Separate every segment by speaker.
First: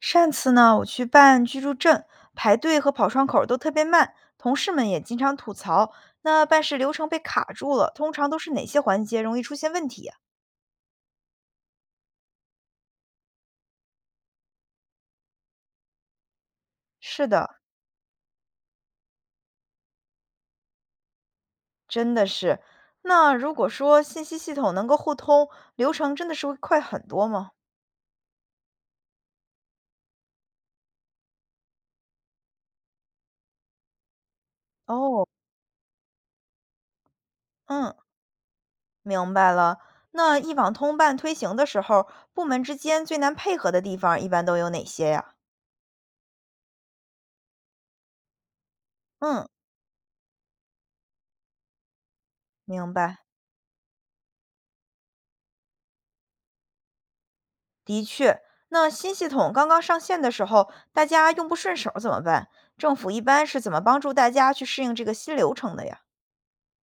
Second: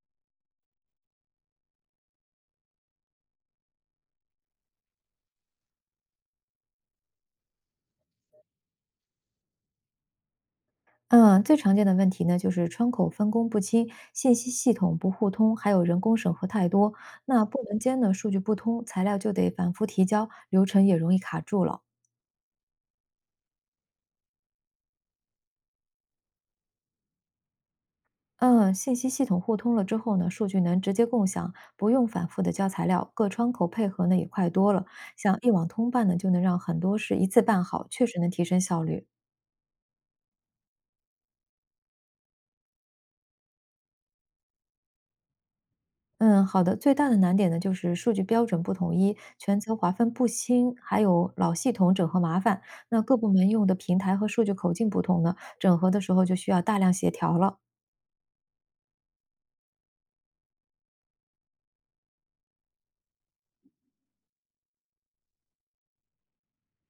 Speaker 1: 上次呢，我去办居住证，排队和跑窗口儿都特别慢，同事们也经常吐槽。那办事流程被卡住了，通常都是哪些环节容易出现问题呀？
Speaker 2: 嗯，最常见的问题呢，就是窗口分工不清、信息系统不互通，还有人工审核太多。
Speaker 1: 是
Speaker 2: 那
Speaker 1: 的，
Speaker 2: 部门间呢，数据不通，材料就得反复提交，流程也容易卡住了。
Speaker 1: 真的是。那如果说信息系统能够互通，流程真的是会快很多吗？
Speaker 2: 嗯，信息系统互通了之后呢，数据能直接共享，不用反复的交材料，各窗口配合呢也快多了。
Speaker 1: 哦，
Speaker 2: 像一网通办呢，就能让很多事一次办好，
Speaker 1: 嗯，
Speaker 2: 确实能提升效率。
Speaker 1: 明白了。那一网通办推行的时候，部门之间最难配合的地方一般都有哪些呀？
Speaker 2: 嗯，好的。最大的难点呢，就是数据标准不统一，
Speaker 1: 嗯，
Speaker 2: 权责划分不清，还有老系统整合麻烦。
Speaker 1: 明
Speaker 2: 那各
Speaker 1: 白。
Speaker 2: 部门用的平台和数据口径不同呢，整合的时候就需要大量协调了。
Speaker 1: 的确，那新系统刚刚上线的时候，大家用不顺手怎么办？政府一般是怎么帮助大家去适应这个新流程的呀？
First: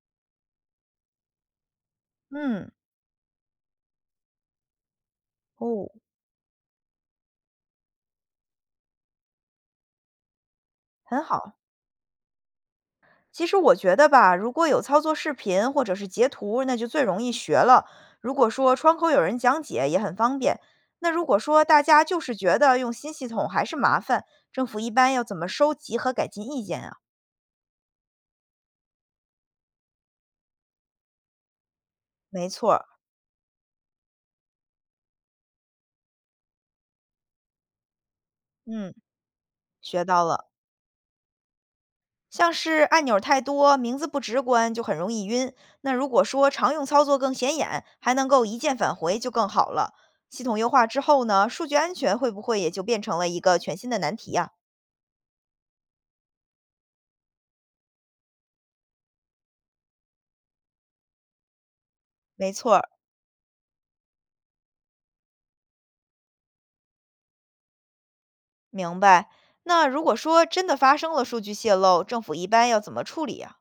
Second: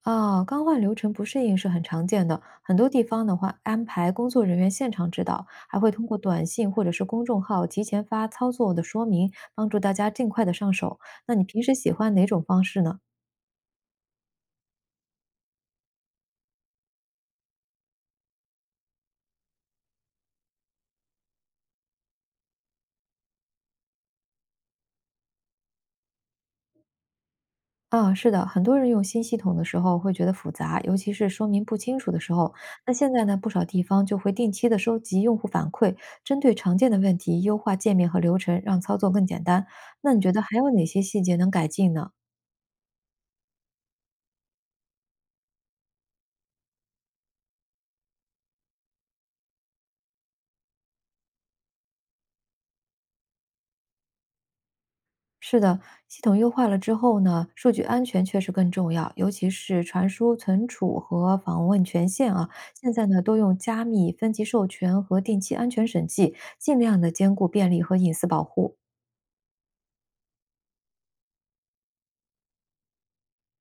Speaker 2: 啊，刚换流程不适应是很常见的，
Speaker 1: 嗯，
Speaker 2: 很多地方的话安排工作人员现场指导，还
Speaker 1: 哦，
Speaker 2: 会通过短信或者是公众号提前发操作的说明，帮助大家尽快的上手。
Speaker 1: 很
Speaker 2: 那你
Speaker 1: 好。
Speaker 2: 平时喜欢哪种方式呢？
Speaker 1: 其实我觉得吧，如果有操作视频或者是截图，那就最容易学了。如果说窗口有人讲解也很方便。那如果说大家就是觉得用新系统还是麻烦，政府一般要怎么收集和改进意见啊？
Speaker 2: 啊，是的，很多人用新系统的时候会觉得复杂，尤其是说明不清楚的时
Speaker 1: 没
Speaker 2: 候。
Speaker 1: 错儿，
Speaker 2: 那现在呢，不少地方就会定期的收集用户反馈，针对常见的问题优化界面和流程，让
Speaker 1: 嗯，
Speaker 2: 操作更简单。
Speaker 1: 学
Speaker 2: 那你
Speaker 1: 到
Speaker 2: 觉得
Speaker 1: 了。
Speaker 2: 还有哪些细节能改进呢？
Speaker 1: 像是按钮太多，名字不直观，就很容易晕。那如果说常用操作更显眼，还能够一键返回，就更好了。系统优化之后呢，数据安全会不会也就变成了一个全新的难题呀？
Speaker 2: 是的，系统优化了之后呢，数据安全确实更重要，尤其是传输、存储和访问权限啊。
Speaker 1: 没错儿，
Speaker 2: 现在呢，都用加密、分级授权和定期安全审计，尽量的兼顾便利和隐私保护。
Speaker 1: 明白。那如果说真的发生了数据泄露，政府一般要怎么处理呀？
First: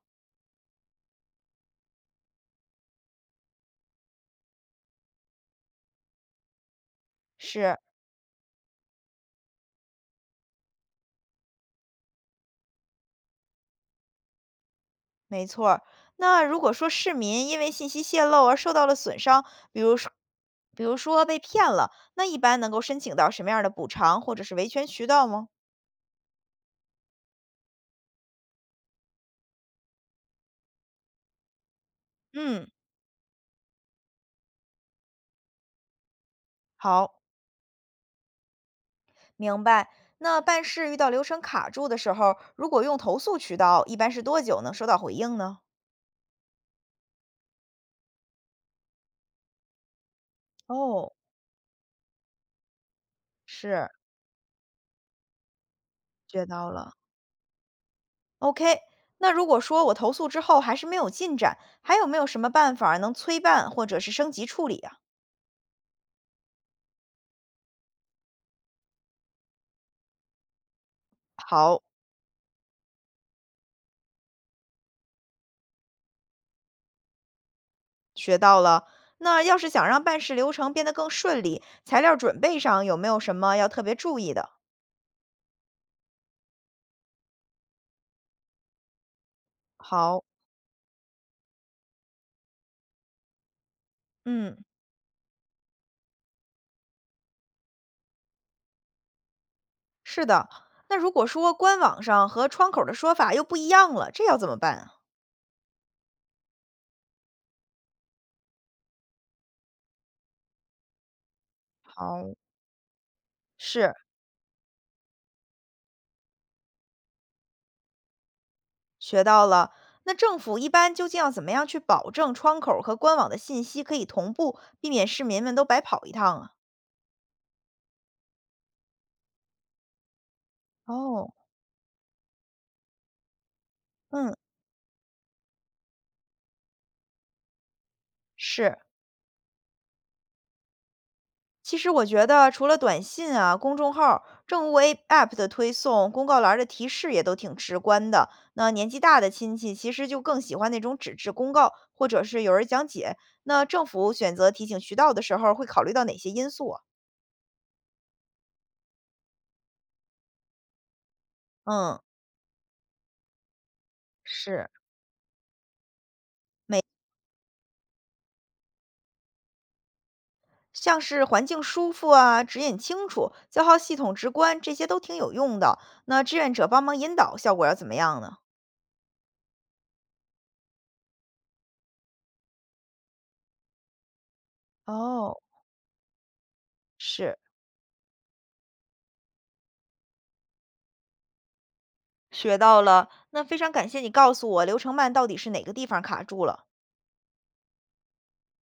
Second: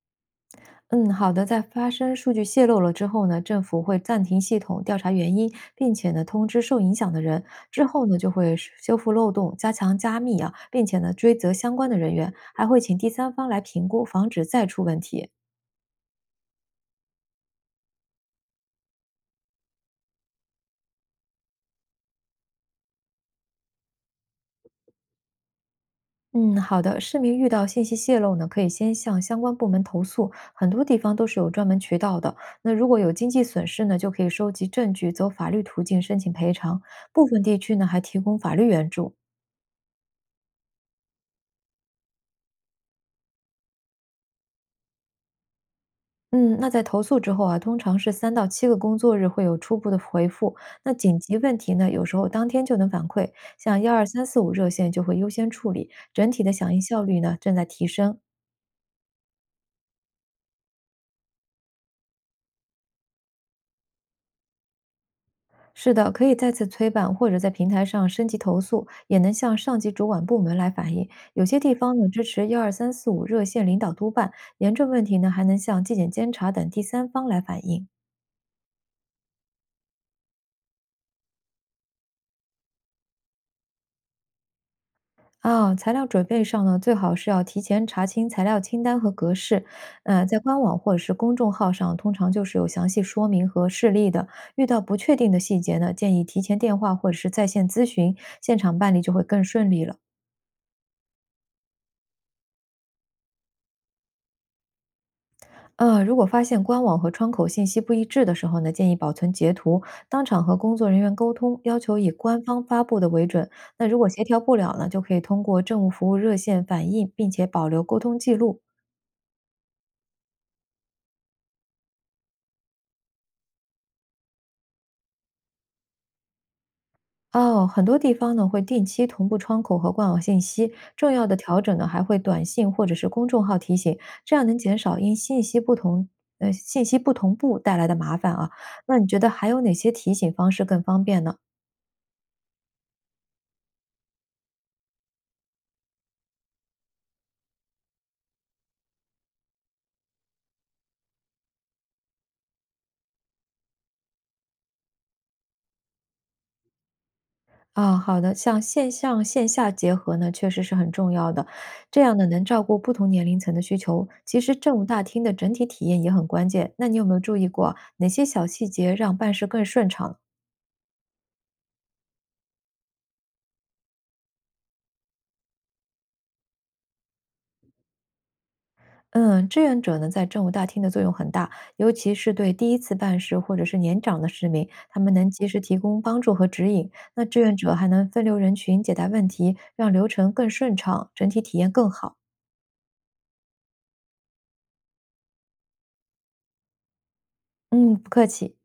Speaker 2: 嗯，好的。在发生数据泄露了之后呢，政府会暂停系统调查原因，并且呢通知受影响的人。
Speaker 1: 是，
Speaker 2: 之后呢就会是修复漏洞、加强加密啊，并且呢追责相关的人员，还会请第三方来评估，防止再出问题。
Speaker 1: 没错儿。那如果说市民因为信息泄露而受到了损伤，比如说，比如说被骗了，那一般能够申请到什么样的补偿或者是维权渠道吗？
Speaker 2: 嗯，好的。市民遇到信息泄露呢，可以先向相关部门投诉，很多地方都是有专门渠道的。
Speaker 1: 嗯，
Speaker 2: 那如果有经济损失呢，就可以收集证据，走法律途径申请赔偿。
Speaker 1: 好，
Speaker 2: 部分地区呢还提供法律援助。
Speaker 1: 明白。那办事遇到流程卡住的时候，如果用投诉渠道，一般是多久能收到回应呢？
Speaker 2: 嗯，那在投诉之后啊，通常是3到7个工作日会有初步的回复。那
Speaker 1: 哦，
Speaker 2: 紧急问题呢，有时候当天就能反馈，像
Speaker 1: 是，
Speaker 2: 幺二三四五热线就会优先处理，整体
Speaker 1: 学
Speaker 2: 的
Speaker 1: 到
Speaker 2: 响应
Speaker 1: 了。
Speaker 2: 效率呢正在提升。
Speaker 1: OK，那如果说我投诉之后还是没有进展，还有没有什么办法能催办或者是升级处理啊？
Speaker 2: 是的，可以再次催办或者在平台上升级投诉，也能向上级主管部门来反映。有些地
Speaker 1: 好，
Speaker 2: 方呢支持幺二三四五热线领导督办，严重问题呢还能向纪检监察等第三方来反映。
Speaker 1: 学到了。那要是想让办事流程变得更顺利，材料准备上有没有什么要特别注意的？
Speaker 2: 啊，材料准备上呢，最好是要提前查清材料清单和格式。
Speaker 1: 好，
Speaker 2: 在官网或者是公众号上，通常就是有详细说明和示例的。
Speaker 1: 嗯，
Speaker 2: 遇到不确定的细节呢，建议提前电话或者是在线咨询，现场办理就会更顺利了。
Speaker 1: 是的。那如果说官网上和窗口的说法又不一样了，这要怎么办啊？
Speaker 2: 如果发现官网和窗口信息不一致的时候呢，建议保存截图，当场和工作人员沟通，要求以
Speaker 1: 好，
Speaker 2: 官方发布的为准。那
Speaker 1: 是，
Speaker 2: 如果协调不了呢，就可以通过政务服务热线反映，并且保留沟通记录。
Speaker 1: 学到了。那政府一般究竟要怎么样去保证窗口儿和官网的信息可以同步，避免市民们都白跑一趟啊？
Speaker 2: 哦，很多地方呢会定期同步窗口和官网信息，重要
Speaker 1: 哦，
Speaker 2: 的调整呢还会短信或者是公众号提醒，
Speaker 1: 嗯，
Speaker 2: 这样能减少因信息不同步带来的麻烦啊。
Speaker 1: 是。
Speaker 2: 那你觉得还有哪些提醒方式更方便呢？
Speaker 1: 其实我觉得，除了短信啊、公众号儿、政务 A App 的推送、公告栏儿的提示也都挺直观的。那年纪大的亲戚其实就更喜欢那种纸质公告，或者是有人讲解。那政府选择提醒渠道的时候，会考虑到哪些因素啊？
Speaker 2: 啊，好的，像线上线下结合呢，确实是很重要的，
Speaker 1: 嗯，
Speaker 2: 这样呢能照顾不同年龄层的需求。其实
Speaker 1: 是。
Speaker 2: 政务大厅的整体体验也很关键，那你有没有注意过啊哪些小细节让办事更顺畅呢？
Speaker 1: 像是环境舒服啊、指引清楚、消耗系统直观，这些都挺有用的。那志愿者帮忙引导，效果要怎么样呢？
Speaker 2: 嗯，志愿者呢，在政务大厅的作用很大，尤其是对第一次办事或者是年长的市民，他们能
Speaker 1: 哦，
Speaker 2: 及时提供帮助和指引。那
Speaker 1: 是，
Speaker 2: 志愿者还能分流人群，解答问题，让流程更顺畅，整体体验更好。
Speaker 1: 学到了。那非常感谢你告诉我，流程慢到底是哪个地方卡住了。
Speaker 2: 嗯，不客气。